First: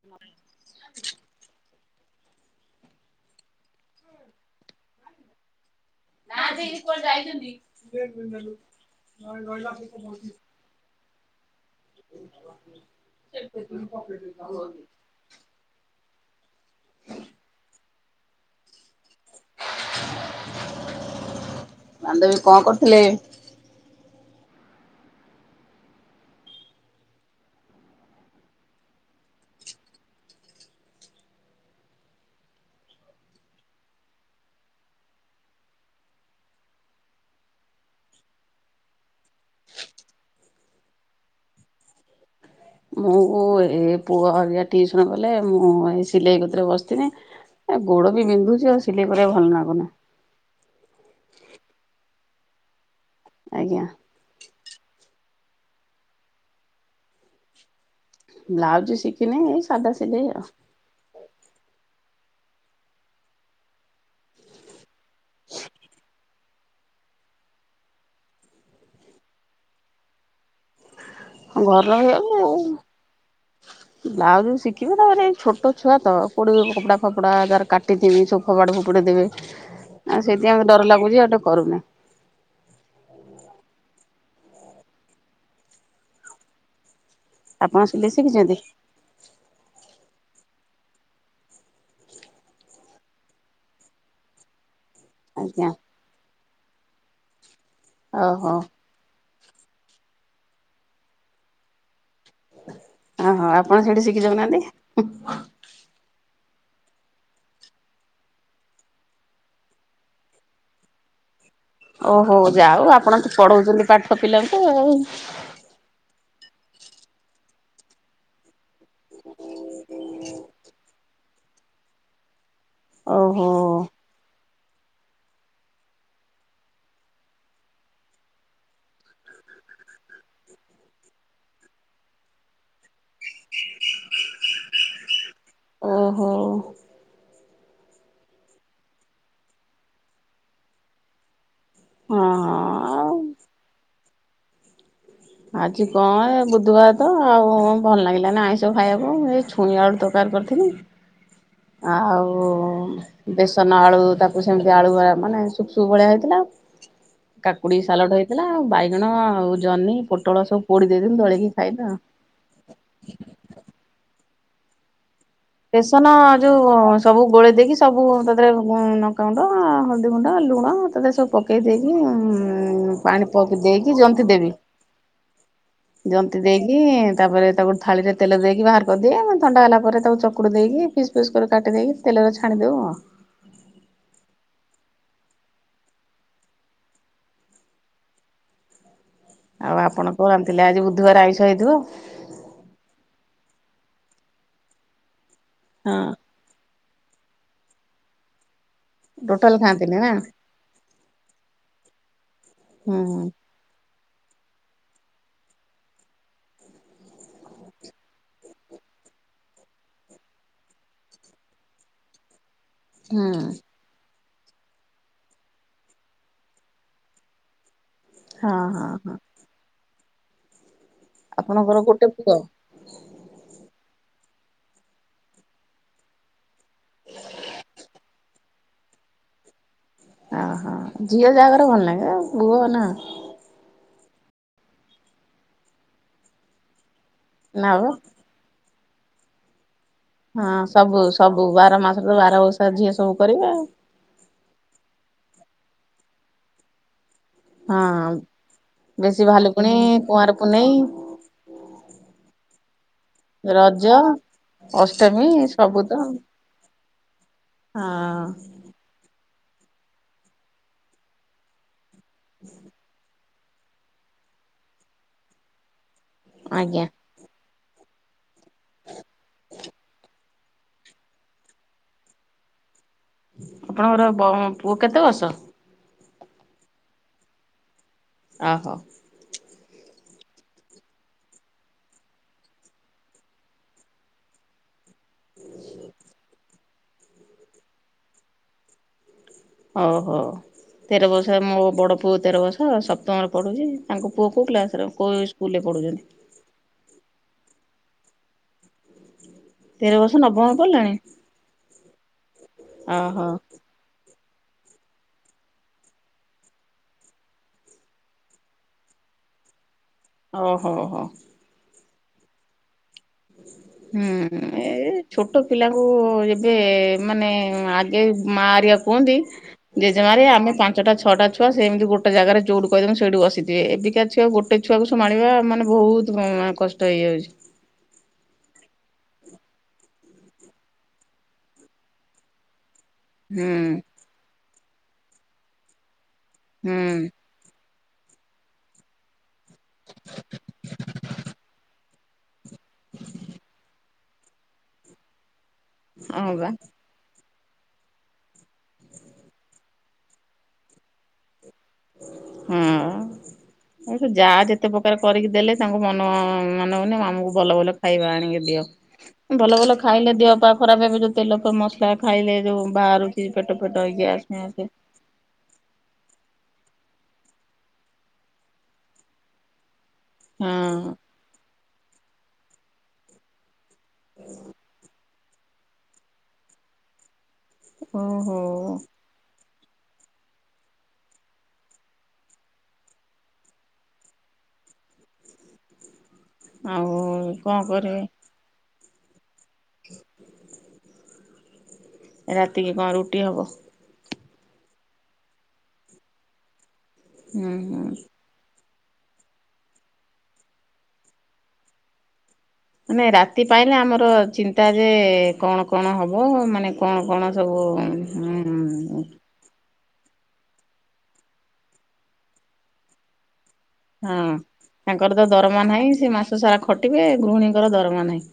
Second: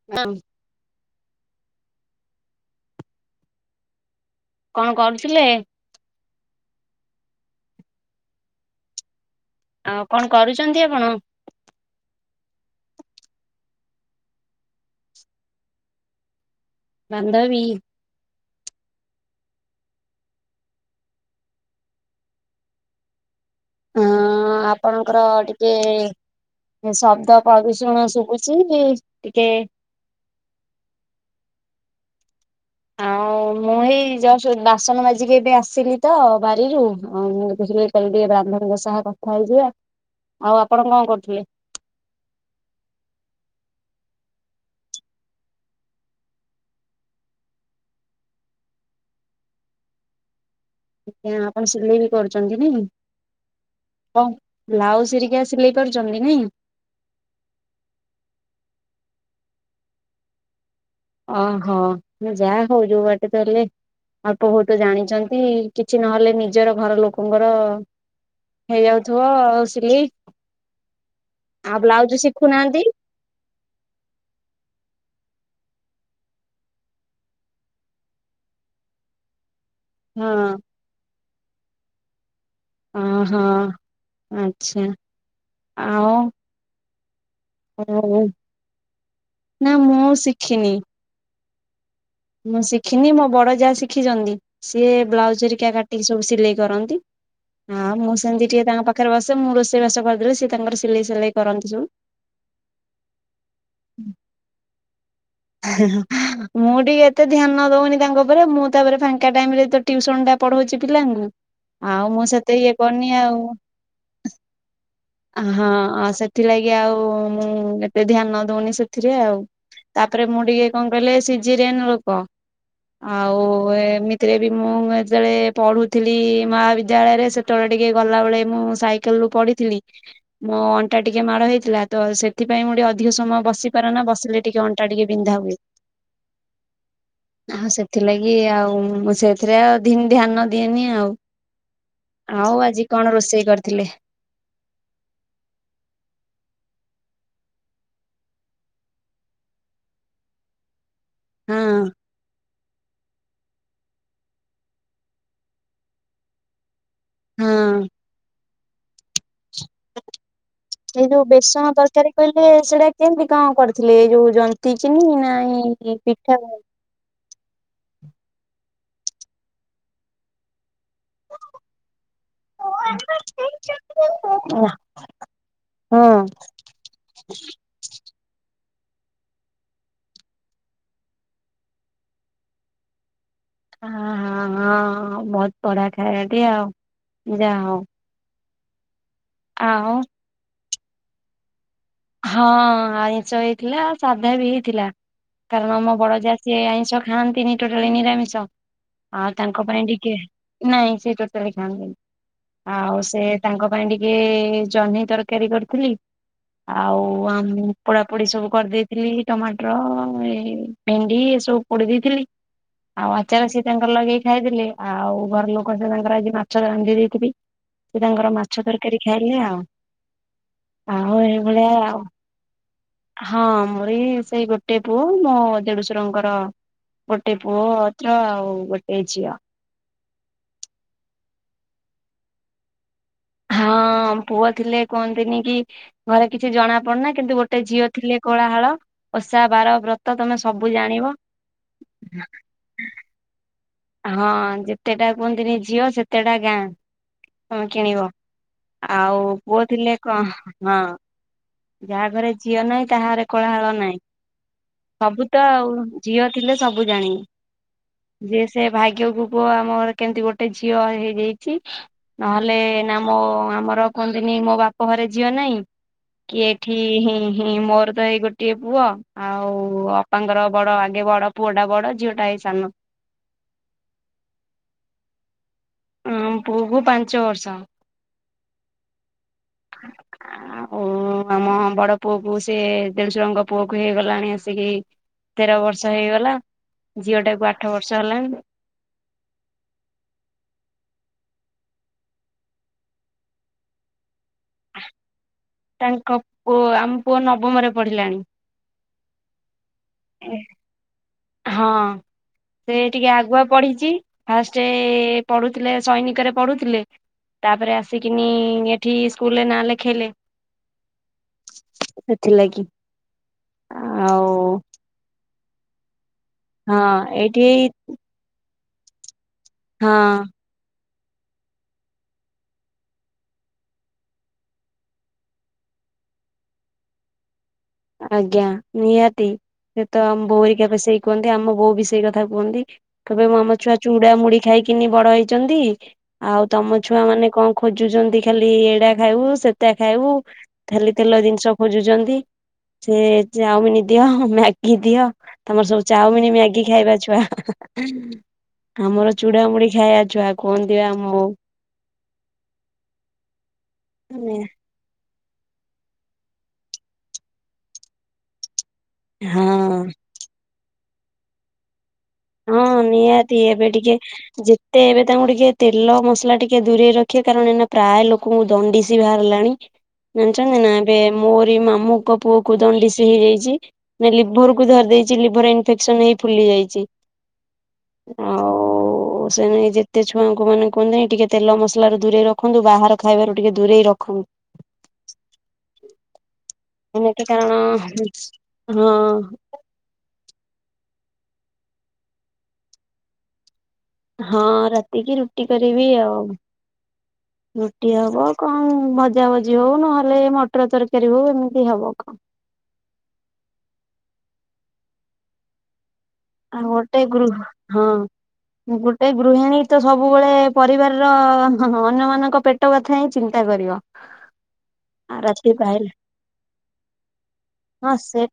[unintelligible] [inaudible] କଣ କରୁଥିଲେ? [unintelligible] ଆଉ କଣ କରୁଛନ୍ତି ଆପଣ? [unintelligible] ବାନ୍ଧବୀ। ବାନ୍ଧବୀ କଣ କରୁଥିଲେ? ଅ ଆପଣଙ୍କର ଟିକେ ଶବ୍ଦ ପ୍ରଭୂଷଣ ଶୁଭୁଛି ଟିକେ ଆଉ ମୁଁ ହେଇ ଯ ବାସନ ବାଜିକି ଏବେ ଆସିଲି ତ ବାରିରୁ ଆ ମୁଁ ଦେଖିଲି। କହିଲେ ଟିକେ ବାନ୍ଧବୀଙ୍କ ସହ କଥା ହେଇଯିବା। ଆଉ ଆପଣ କଣ କରୁଥିଲେ? ମୁଁ ଏ ପୁଅ ହରିଆ ଟିଉସନ ଗଲେ ମୁଁ ଏ ସିଲେଇ କରେ ବସିଥିଲି। ଏ ଗୋଡ ବିନ୍ଧୁଛି ଆଉ ସିଲେଇ କରିବାକୁ ଭଲ ଲାଗୁନି। ଆଜ୍ଞା ଆପଣ ସିଲେଇ ବି କରୁଛନ୍ତି ନାଇଁ। ଆଜ୍ଞା। କଣ ବ୍ଲାଉଜ ସିରିକି ସିଲେଇ ପାରୁଛନ୍ତି ନାଇଁ। ବ୍ଲାଉଜ ଶିଖିନି ଏଇ ସାଧା ସିିଲେଇ ଆଉ। ଓହୋ ମୁଁ ଯାହା ହଉ ଯୋଉ ବାଟେ ତାହେଲେ ଅଳ୍ପ ବହୁତ ଜାଣିଛନ୍ତି କିଛି ନହେଲେ ନିଜର ଘର ଲୋକଙ୍କର ହେଇଯାଉଥିବ ଆଉ ସିଲେଇ ଆଉ ଘରର ବ୍ଲାଉଜ ଶିଖୁନାହାନ୍ତି। ବ୍ଲାଉଜ୍ ଶିଖିବେ ତା ପରେ ଏଇ ଛୋଟ ଛୁଆ ତ ପୋଡ଼ିବେ କପଡ଼ା ଫପଡ଼ା ତର କାଟିଥିବି ସୋ ଫାଡ଼ ଫୁଡ଼ି ଦେବେ। ଆଉ ସେଇତି ହଁ ପାଇ ଡର ଲାଗୁଛି ଆଉଟେ କରୁନି। ଓହୋ ଆଚ୍ଛା ଆଉ। ଆପଣ ସିଲେଇ ଓ ଶିଖିଛନ୍ତି? ନା ମୁଁ ଶିଖିନି। ମୁଁ ଶିଖିନି ମୋ ବଡ ଯାହା ଶିଖିଛନ୍ତି ସିଏ ବ୍ଲାଉଜ ଆଜ୍ଞା ହରିକା କାଟ ଟିକେ ସବୁ ସିଲେଇ କରନ୍ତି ଆଉ ମୁଁ ସେମିତି ଓହୋ ଟିକେ ତାଙ୍କ ପାଖ। ଖରେ ବସେ ମୁଁ ରୋଷେଇ ବାସ କରିଦଥିଲି ସେ ତାଙ୍କର ସିଲେଇ ସିଲେଇ କରନ୍ତି ସବୁ। ଓହୋ ଆପଣ ସେଠି ଶିଖି ଯାଉନାହାନ୍ତି। ମୁଁ ଟିକେ ଏତେ ଧ୍ୟାନ ଦଉନି ତାଙ୍କ ଉପରେ ମୁଁ ତାପରେ ଫାଙ୍କା ଟାଇମ ରେ ତ ଟିଉସନ ଟା ପଢାଉଛି ପିଲାଙ୍କୁ। ଆଉ ମୁଁ ଓହୋ ସେତେ ଇଏ ଯାାଉ କରିନି ଆପଣ ତ ଆଉ। ପଢଉଛନ୍ତି ପାଠ ପିଲାଙ୍କୁ ଆଉ। ହଁ ସେଥିଲାଗି ଆଉ ମୁଁ ଏତେ ଧ୍ୟାନ ଦଉନି ସେଥିରେ ଆଉ। ତାପରେ ମୁଁ ଟିକେ କଣ କହିଲେ ସିଜିରିଆନ ଲୋକ ଆଉ ଓହୋ ଏ ରାଥିରେ ବି ମୁଁ ଯେତେବେଳେ ପଢ଼ୁଥିଲି ମହାବିଦ୍ୟାଳୟରେ ସେତେବେଳେ ଟିକେ ଗଲାବେଳେ ମୁଁ ସାଇକେଲରୁ ପଡି ଥିଲି ମୋ ଅଣ୍ଟା ଟିକେ ମାଡ଼ ହେଇଥିଲା ତ ସେଥିପାଇଁ ମୁଁ ଟିକେ ଅଧିକ ସମୟ ବସି ପାରେନା ବସିଲେ ଟିକେ ଅ ଣ୍ଟା ଟିକେ ବିନ୍ଧା ହୁଏ। ଓଃ। ଆଉ ସେଥିଲାଗି ଆଉ ମୁଁ ସେଥିରେ ଆଉ ଦିନ ଧ୍ୟାନ ଦିଏନି ଆଉ। ହଁ ଆଉ ଆଜି ଆଉ କଣ ରୋଷେଇ କରିଥିଲେ? ଆଜି କଣ ଏ ବୁଧବାର ତ ଆଉ ଭଲ ଲାଗିଲାନି ଆଇଁଷ ଖାଇବାକୁ ଏ ଛୁଇଁ ଆଳୁ ତରକାରୀ କରିଥିଲି। ହଁ ଆଉ ବେସନ ଆଳୁ ତାକୁ ସେମିତି ଆଳୁ ଭଳିଆ ମାନେ ସୁକ ସୁକ ଭଳିଆ ହେଇଥିଲା ହଁ କାକୁଡି ସାଲଡ଼ ହେଇଥିଲା ଆଉ ବାଇଗଣ ଆଉ ଜହ୍ନି, ପୋଟଳ ସବୁ ପୋଡି ଏଇ ଦେଇଥିଲୁ ଯୋଉ ଦଳିକି ବେସନ ଖାଇଲୁ ଆଉ ତରକାରୀ କହିଲେ ସେଟା କେମତି କଣ କରିଥିଲେ ଏଇ ଯୋଉ ଜନ୍ତକିନି ନା ଏଇ ବେସନ ଯୋଉ ସବୁ ଗୋଳେଇ ଦେଇକି ସବୁ ତା ଦେହରେ ଉଁ ନକାଗୁଣ୍ଡ, ହଳଦୀ ଗୁଣ୍ଡ, ଲୁଣ ତା ଦେହରେ ସବୁ ପକେଇ ଦେଇେଇକି ହଁ। ଉଁ ପାଣି ପକ ଦେଇକି ଜନ୍ତି ଦେବି। ଜନ୍ତି ହଁ ଦେଇକି ତାପରେ ତାକୁ ଥାଳିରେ ତେଲ ଦେଇକି ବାହାର କରିଦିଏ ମାନେ ଥଣ୍ଡା ହେଲା ପରେ ତାକୁ ଚକ୍ କୁଡି ଦେଇକି ପିସ୍ ପିସ୍ କରି କାଟିଦେଇକି ତେଲରେ ଛାଣି ଦେ ଆଉ। ହଁ ହଁ ହଁ ବହୁତ ବଢ଼ିଆ ଖାଇବା ଟିଏ ଆଉ ଯା ହଉ। ଆଉ ଆପଣ କଣ ରାନ୍ଧିଥିଲେ ଆଜି ବୁଧବାର ଆଇଁଷ ହେଇଥିବ? ହଁ ଆଇଁଷ ହେଇଥିଲା ଆଉ ସାଧା ବି ହେଇଥିଲା କାରଣ ଆମ ହଁ ବଡ ଯା ସିଏ ଆଇଁଷ ଖାଆନ୍ତିନି ଟୋଟାଲି ନିରାମିଷ ଆଉ ଟୋଟାଲ ତାଙ୍କ ପାଇଁ ଖାଆନ୍ତିନି ନା? ଟିକେ ନାଇଁ ସେ ଟୋଟାଲି ଖାଆନ୍ତିନି ହୁଁ ଆଉ ସେ ତାଙ୍କ ପାଇଁ ଟିକେ ଜହ୍ନି ତରକାରୀ କରିଥିଲି ଆଉ ଆମ ପୋଡାପୋଡି ସବୁ କରିଦେଇଥିଲି ଟମାଟର ଏଇ ଭେଣ୍ଡି ଏ ସବୁ ପୋଡି ଦେଇଥିଲି। ଆଉ ହୁଁ ଆଚାର ସିଏ ତାଙ୍କର ଲଗେଇି ଖାଇଦେଲେ ଆଉ ଘର ଲୋକ ସେ ତାଙ୍କର ଆଜି ମାଛ ରାନ୍ଧି ଦେଇଥିବି ସେ ତାଙ୍କର ମାଛ ହଁ ହଁ ତରକାରୀ ହଁ ଖାଇଲେ ଆଉ ଆଉ ଏଇ ଭଳିଆ ଆପଣଙ୍କର ଆଉ ଗୋଟେ ପୁଅ? ହଁ ମୋର ଏଇ ସେଇ ଗୋଟେ ପୁଅ ମୋ ଦେଢଶୁରଙ୍କର ଗୋଟେ ପୁଅ ଅତ୍ର ଆଉ ଗୋଟେ ଝିଅ। ଓହୋ ଝିଅ ଜାକର ଭଲ ନାଗେ ଆ ପୁଅ ନା ହଁ ପୁଅ ଥିଲେ କୁହନ୍ତିନି କି ଘରେ କିଛି ଜଣା ପଡୁନାଇ କିନ୍ତୁ ଗୋଟେ ନା ଝିଅ ବା ଥିଲେ କୋଳାହାଳ ଓଷା ବାର ବ୍ରତ ତମେ ହଁ ସବୁ ଜାଣିବ ସବୁ ବାର ମାସରେ ତ ବାରଓଷା ଝିଅ ସବୁ କରିବେ ଆଉ ହଁ ଯେତେଟା କୁହନ୍ତିନି ଝିଅ ସେତେଟା ଗାଁ। କଣ କିଣିବ ହଁ। ବେଶୀ ଆଉ ପୁଅ ଭାଲୁକୁଣି ଥିଲେ କୁଆଁର କଣ ପୁନେଇ ହଁ। ଯାହା ଘରେ ଝିଅ ନାହିଁ ତା ଘରେ କୋଳାହଳ ରଜ ନାହିଁ ଅଷ୍ଟମୀ ସବୁ ତ ଆଉ ସବୁ ତ ଝିଅ ଥିଲେ ସବୁ ଜାଣିବ ହଁ। ସେ ଭାଗ୍ୟକୁ କୁହ ଆମ ଘରେ କେମିତି ଗୋଟେ ଝିଅ ହେଇଯାଇଛି ନହେଲେ ନା ମୋ ଆମର କୁହନ୍ତିନି ମୋ ବାପ ଘରେ ଝିଅ ନାହିଁ କି ଏଠି ଆଜ୍ଞା ମୋର ତ ଏଇ ଗୋଟଏ ପୁଅ ଆଉ ଅପାଙ୍କର ବଡ ଆଗେ ବଡ ପୁଅଟା ବଡ ଝିଅଟା ଏଇ ସାନ। ଆପଣଙ୍କର ବ ପୁଅ କେତେ ବର୍ଷ? ଉଁ ପୁଅକୁ ପାଞ୍ଚ ବର୍ଷ। ଆ ହଉ। ଆ ଉଁ। ଆଉ ଆମ ବଡ ପୁଅ କୁ ସେ ଦେଢଶୁରଙ୍କ ପୁଅ କୁ ହେଇଗଲାଣି ଆସିକି ତେର ବର୍ଷ ହେଇଗଲା ଝିଅଟାକୁ ଆଠ ବର୍ଷ ହେଲାଣି। ଓ ହୋ। ତେର ବର୍ଷ ମୋ ବଡ଼ ପୁଅ ତେର ବର୍ଷ ସପ୍ତମରେ ପଢ଼ୁଛି ତାଙ୍କ ପୁଅ କୋଉ କ୍ଲାସରେ କୋଉ ସ୍କୁ ତାଙ୍କ ପୁଅ ଆମ ପୁଅ ନବମରେ ପଢି଼ଲାଣି। ତେର ବସ ନବମ ରେ ପଢ଼ିଲାଣି? ହଁ ସେ ଟିକେ ଓହୋ। ଆଗୁଆ ପଢିଚି ଫାଷ୍ଟ ପଢୁଥିଲେ ସୈନିକରେ ପଢୁଥିଲେ ତାପରେ ଆସିକିନି ଏଠି ସ୍କୁଲରେ ନାଁ ଲେଖାଇଲେ। ଓହୋ ହୋ। ସେଥିଲାଗି। ଆଉ ହୁଁ ଏ ଛୋଟ ପିଲା ଙ୍କୁ ଯେ ହଁ ମାନେ ଏଇଠି ଆଗେ ମା ଆରିକା କୁହନ୍ତି ହଁ ଜେଜେମା ଏରିକା ଆମେ ପା ଞ୍ଚଟା ଛଅଟାଛୁଆ ସେମିତି ଗୋଟେ ଜାଗାରେ ଯଉଠୁ କହିଦେଉ ସେଇଠୁ ବସିଥିବେ। ଏବେକା ଛୁଆ ଗୋଟେ ଛୁଆକୁୁ ସମାଣିବା ମାନେ ବହୁତ ତୁ ମ କଷ୍ଟ ହେଇଯାଉଚି। ଆଜ୍ଞା ନିହାତି ସେ ତ ଆମ ବୋଉହେରିକା ପା ସେଇ କୁହନ୍ତି ଆମ ବୋଉ ବି ସେଇ କଥା କୁହନ୍ତି। କବେ ହୁଁ ଆମ ଛୁଆ ଚୁଡା ମୁୁଡି ଖାଇକିନି ବଡ ହେଇଚନ୍ତି ଆଉ ତମ ହୁଁ ଛୁଆ ମାନେ କଣ ଖୋଜୁଚନ୍ତି ଖାଲି ଏଡା ଖାଇବୁ ସେଟା ଖାଇବୁ ଖାଲି ତେଲ ଜିନିଷ ଖୋଜୁଚନ୍ତି। ସେ ଚାଉମିନ ଦିଅ ମ୍ୟାଗି ଦିଅ। ତମର ସବୁ ଚାଉମିନ ହଁ ବା ମ୍ୟାଗି ଖାଇବା ଛୁଆ ଆମର ଚୁଡାମୁଡି ଖାଇଆ ଛୁଆ କୁହନ୍ତି ଆମ ବୋଉ। ହଁ ଏ ଯା ଯେ ତେ ପ୍ରକାର କରିକି ଦେଲେ ତାଙ୍କୁ ମନ ମନଉନି ଆମକୁ ଭଲ ଭଲ ଖାଇବା ଆଣିକି ଦିଅ। ହଁ ଭଲ ଭଲ ଖାଇଲେ ଦେହ ପା ଖରାପ ହେବେ ଯୋଉ ତେଲ ମସଲା ଖାଇଲେ। ହଁ ଯୋଉ ବାହାରୁଛି ନିହାତି ପେଟ ଏବେ ଫେଟ ଟିକେ ଗ୍ୟାସ୍ ଫ୍ୟାସ୍ ଯେତେ ଏବେ ତାଙ୍କୁ ଟିକେ ତେଲ ମସଲା ଟିକେ ଦୂରେଇ ରଖିବେ କାରଣ ଏଇନା ପ୍ରାୟ ଲୋକଙ୍କୁ ଦଣ୍ଡିଶି ବାହାରିଲାଣି। ଜାଣିଚନ୍ତି ନା ଏବେ ହଁ ମୋରି ମାମୁଙ୍କ ପୁଅ କ ଦଣ୍ଡି ସେ ହେଇଯାଇଛି ନା ଲିଭର କୁ ଧରି ଦେଇଚି ଚି ଲିଭର ଇନଫେକ୍ସନ ହେଇ ଫୁଲି ଯାଇଚି। ଓହୋ। ସେ ନାଇ ଯେତେ ଛୁଆଙ୍କୁ ମାନେ କୁହନ୍ତିନି ଟିକେ ତେଲ ମସଲରୁ ଦୂରେଇ ରଖନ୍ତୁ ବାହାର ଖାଇବାରୁ ଟିକେ ଦୂରେଇ ରଖନ୍ତୁ। ଆଉ ଏତି କାରଣ କଣ ହଁ ଓ [inaudible] ରାତିକି କଣ ରୁଟି ହେବ? ହଁ ରାତିକି ରୁଟି କରିବି ଆଉ। ହୁଁ ହୁଁ। ରୁଟି ହବ- କଣ ଭଜା ଭଜି ହଉ ନହେଲେ ମଟର ତରକାରୀ ହଉ ଏମିତି ହବ କଣ। ମାନେ ରାତି ପାଇଲେ ଆମର ଚିନ୍ତା ଯେ କଣ କଣ ହବ ଆଉ ମାନେ ଗୋଟେ କଣ କଣ ଗୃହ ସବୁ ହଁ ହୁ ହୁ। ଗୋଟେ ଗୃହିଣୀ ତ ସବୁବେଳେ ପରିବାରର ଅନ୍ୟମାନାନଙ୍କ ପେଟ କଥା ହିଁ ଚିନ୍ତା କରିବ। ହଁ ତାଙ୍କର ଆଉ ତ ରାତି ଦରମା ପାହିଲେ ନାହିଁ ସେ ମାସ ସାରା ଖଟିବେ ଗୃହିଣୀଙ୍କର ହଁ ଦରମା ସେ ନାହିଁ।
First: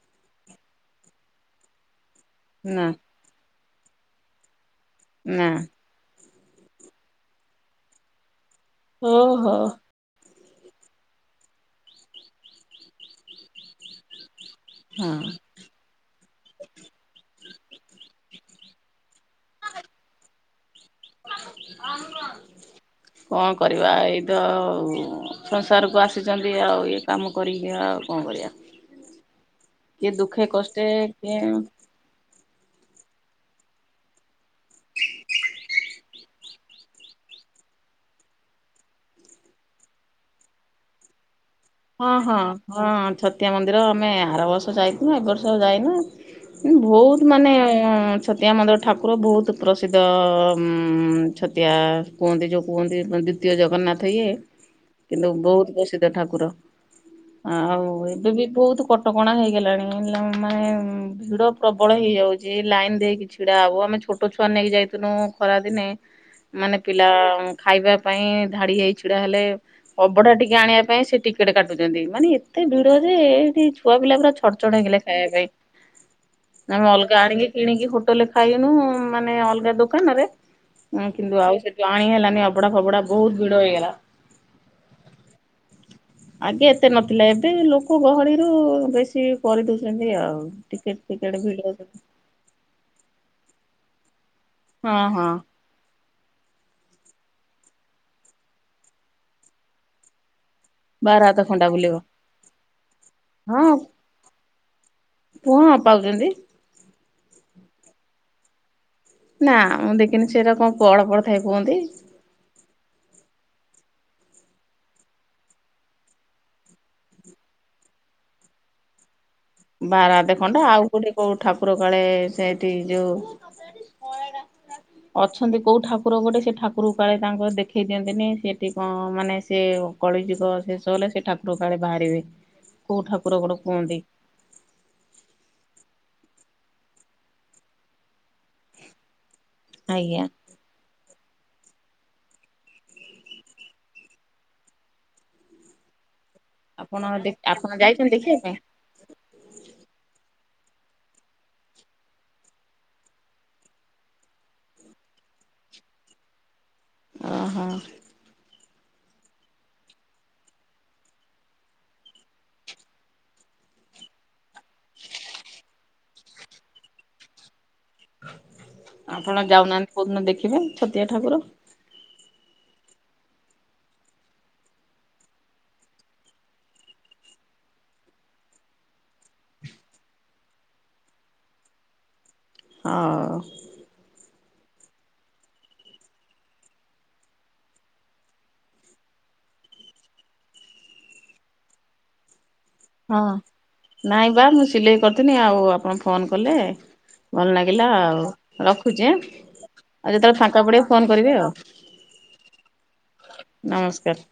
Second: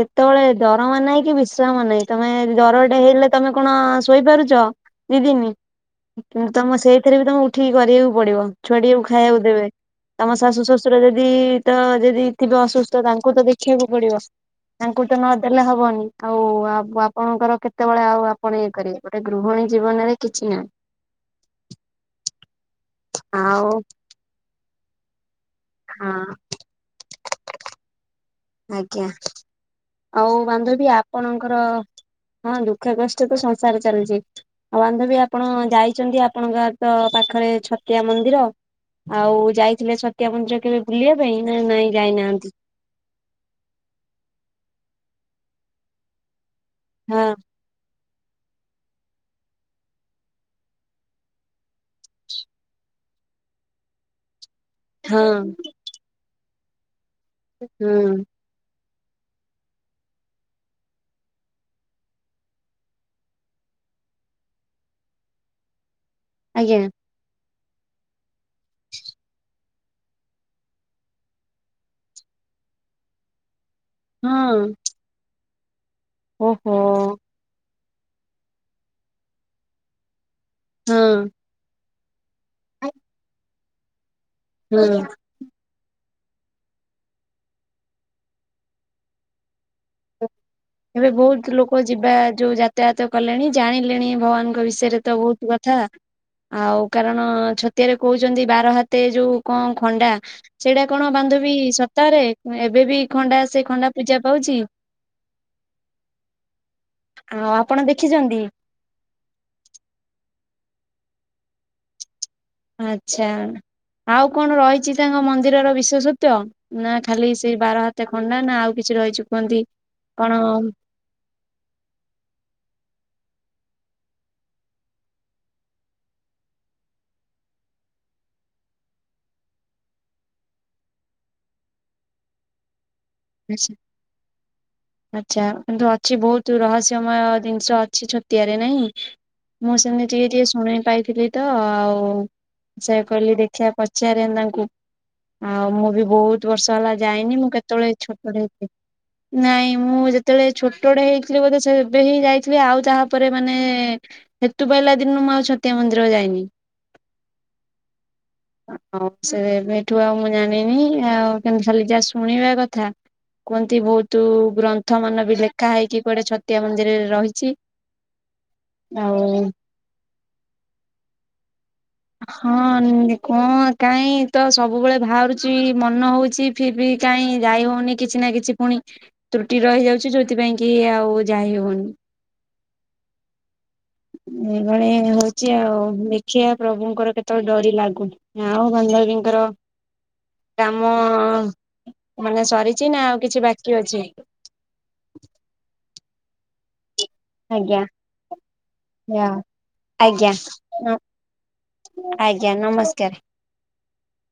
କେତେବେଳେ ଦରମା ନାହିଁ କି ବିଶ୍ରାମ ନାହିଁ ତମେ ନା ଦରଟା ହେଇଲେ ତମେ କଣ ଶୋଇପାରୁଚ ଦି ଦିନି ନା। କିନ୍ତୁ ତମ ସେଇଥିରେ ବି ତମେ ଉଠିକି କରିବାକୁ ପଡିବ ଛୁଆଟିଆକୁ ହଉ ଖାଇବାକୁ ହଉ ଦେବେ। ତମ ଶାଶୁ ଶ୍ୱଶୁର ଯଦି ତ ଯଦି ଥିବେ ଅସୁସ୍ଥ ତାଙ୍କୁ ତ ଦେଖିବାକୁ ପଡିବ। ତାଙ୍କୁ ତ ହଁ ନଦେଲେ ହବନି। ଆଉ ଆପଣଙ୍କର କେତେବେଳେ ଆଉ ଆପଣ ଇଏ କରିବେ ଗୋଟେ ଗୃହଣୀ ଜୀବନରେ କିଛି ନାହିଁ। କଣ ଆଉ କରିବା ଏଇ ତ ସଂସାରକୁ ହଁ ଆସିଚନ୍ତି ଆଉ ଇଏ କାମ କରିକି ଆଉ କଣ କରିବା। ଆଜ୍ଞା। କିଏ ଆଉ ଦୁଃଖେ କଷ୍ଟେ ବାନ୍ଧବୀ କିଏ ଆପଣଙ୍କର ହଁ ଦୁଃଖ କଷ୍ଟ ତ ସଂସାର ଚାଲିଚି। ହଉ ବାନ୍ଧବୀ ଆପଣ ଯାଇଚନ୍ତି ଆପଣଙ୍କ ତ ପାଖରେ ଛତିଆ ମନ୍ଦିର ଆଉ ଯାଇଥିଲେ ଛତିଆ ମନ୍ଦିର କେବେ ବୁଲିବା ପାଇଁ ନା ନାଇଁ ହଁ ହଁ ଯାଇନାହାନ୍ତି? ହଁ ଛତିଆ ମନ୍ଦିର ଆମେ ଆର ବର୍ଷ ଯାଇଥିନୁ ଏ ବର୍ଷ ଯାଇନୁ। ଭୋହୁତ ହଁ ମାନେ ଛତିଆ ମନ୍ଦିର ଠାକୁର ବହୁତ ପ୍ରସିଦ୍ଧ ଉମ ଛତିଆ କୁହନ୍ତି ଯେଉଁ କୁହନ୍ତି ତିଅ ଜଗନ୍ନାଥ ଇଏ [inaudible] କିନ୍ତୁ ବହୁତ ପ୍ରସିଦ୍ଧ ଠାକୁର, ଆଉ ହୁଁ ଏବେ ବି ବହୁତ କ ଟକଣା ହେଇଗଲାଣି, ମାନେ ଭିଡ ପ୍ରବଳ ହେଇଯାଉଛି, ଲାଇନ ଦେଇକି ଛିଡା ହବ, ଆମେ ଛୋଟ ଛୋଟ ଛୁଆ ନେଇି ଯାଇଥିନୁ ଖରାଦିନେ ହ [inaudible] ମାନେ ପିଲା ଖାଇବା ପାଇଁ ଧାଡି ହେଇ ଛିଡା ହେଲେ ଅବଢା ଟିକେ ଆଣିବା ପାଇଁ ସେ ଟିକ ଟିକେଟ କାଟୁଛନ୍ତି, ମାନେ ଏତେ ଭିଡ ଯେ ଏଇଠି ଛୁଆ ପିଲା ପୁରା ହଁ ଛଡଛଡ ହେଇଗଲେ ଖାଇବା ପାଇଁ ଓହୋ ଆମେ ଅଲଗା ଆଣିକି କିଣିକି ହୋଟେଲ ଖାଇନୁ ମାନେ ଅଲଗା ଦୋକାନରେ ହଁ କିନ୍ତୁ ଆଉ ସେଠୁ ଆଣି ହେଲାନି ଅଭଡା ଫବଡା ବହୁତ ଭିଡ ହେଇଗଲା। ହୁଁ। ଆଗେ ଏତେ ନଥିଲା, ଏବେ ଲୋକ ଗହଳିରୁ ବେଶୀ କରିଦଉଛନ୍ତି ଆଉ। ଟିକେଟ ଏବେ ଫିକେଟ ବହୁତ ଭିଡ ଲୋକ ଯିବା ଯୋଉ ଯାତାୟାତ କଲେଣି ଜାଣିଲେଣି ଭଗବାନଙ୍କ ହଁ ବିଷୟରେ ତ ହଁ ବହୁତ କଥା, ଆଉ କାରଣ ଛତିଆରେ କହୁଛନ୍ତି ବାର ହାତେ ଯୋଉ କଣ ଖଣ୍ଡା ସେଇଟା କଣ ବାର ହାତ ବାନ୍ଧବୀ ଖଣ୍ଡା ବୁଲିବ ସତରେ ଏବେ ବି ଖଣ୍ଡା ସେ ଖଣ୍ଡା ପୂଜା ପାଉଛି। ହଁ ପାଉଛନ୍ତି। ଆଉ ଆପଣ ଦେଖିଛନ୍ତି? ନା ମୁଁ ଦେଖିନି, ସେରା କଣ ପହଡ ପଡିଥାଏ କୁହନ୍ତି। ଆଚ୍ଛା ଆଉ କଣ ରହିଛି ତାଙ୍କ ମନ୍ଦିରର ବିଶେଷତ୍ୱ? ନା ଖାଲି ସେଇ ବାର ହାତ ଖଣ୍ଡା ନା ଆଉ କିଛି ରହିଛି କୁହନ୍ତି କଣ ବାରାଦେ ଖଣ୍ଡା ଆଉ କୋଉଠି କୋଉ ଠାକୁର କାଳେ ସେଠି ଯୋଉ [inaudible] ଅଛନ୍ତି କୋଉ ଠାକୁର ଗୋଟେ ସେ ଠାକୁର କାଳେ ତାଙ୍କ ଦେଖେଇ ଦିଅନ୍ତିନି, ସେଠି କଣ ମାନେ ସେ କଳିଯୁଗ ଶେଷ ହେଲେ ସେ ଠାକୁର କାଳେ ବାହାରିବେ, କୋଉ ଠାକୁର ଗୋଟେ କୁହନ୍ତି। ଆଚ୍ଛା କିନ୍ତୁ ଅଛି ବହୁତ ରହସ୍ୟମୟ ଜିନିଷ ଅଛି, ଛତିଆରେ ନାଇଁ। ମୁଁ ସେମିତି ଆଜ୍ଞା ଟିକେ ଟିକେ ଶୁଣି ପାଇଥିଲି ତ ଆଉ ସେଆ କୁ କହିଲି ଦେଖିଆ ପଚାରେ ତାଙ୍କୁ ଆଉ ମୁଁ ବି ବହୁତ ବର୍ଷ ହେଲା ଆପଣ ଯାଇନି, ମୁଁ ଆପଣ କେତେବେଳେ ଯାଇଛନ୍ତି ଛୋଟଟେ ଦେଖିବା ପାଇଁ? ହେଇଥିଲି, ନାଇଁ। ମୁଁ ଯେତେବେଳେ ଛୋଟଡେ ହେଇଥିଲି ବୋଧେ ସେବେ ହିଁ ଯାଇଥିଲି ଆଉ ତାପରେ ମାନେ ହେତୁ ପାଇଲା ଦିନରୁ ମୁଁ ଆଉ ଛତିଆ ମନ୍ଦିର ଯାଇନି। ଓହୋ। [unintelligible] ହଉ ସେବେଠୁ ଆଉ ମୁଁ ଜାଣିନି ଆଉ କିନ୍ତୁ ଖାଲି ଯାହା ଶୁଣିବା କଥା କୁହନ୍ତି ବହୁତ ଗ୍ରନ୍ଥ ମାନ ବି ଲେଖା ହେଇକି କୁଆଡେ ଛତିଆ ମନ୍ଦିରରେ ରହିଛି। ଆଉ ଆପଣ ଯାଉନାହାନ୍ତି କୋଉ ଦିନ ଦେଖିବେ ଛତିଆ ଠାକୁର। ହଁ କଣ କାହିଁ ତ ସବୁବେଳେ ବାହାରୁଚି ମନ ହଉଛି। ଫିର ବି କାଇଁ ଯାଇ ହଉନି କିଛି ନା କିଛି ପୁଣି ତ୍ରୁଟି ରହିଯାଉଛି, ଯୋଉଥିପାଇଁ କି ଆଉ ଯାଇ ହଉନି। ହଉ। ଏଭଳି ହଉଛି, ଆଉ ଦେଖିଆ ପ୍ରଭୁଙ୍କର କେତେବେଳେ ଡୋରି ଲାଗୁଚି ଆଉ ବାନ୍ଧବୀଙ୍କର କାମ ମାନେ ସରିଛି, ନା ଆଉ କିଛି ବାକି ଅଛି। ପା ମୁଁ ସିଲେଇ କ ଥିନି ଆଉ ଆପଣ ଫୋନ୍ କଲେ ଭଲ ଆଜ୍ଞା ଲାଗିଲା ଆଉ ରଖୁଛି ଆଁ। ଯା ଆଉ ଆଜ୍ଞା ଯେତେବେଳେ ଫାଙ୍କା ପଡିବେ ଫୋନ କରିବେ, ଆଉ ଆଜ୍ଞା ନମସ୍କାର। ନମସ୍କାର।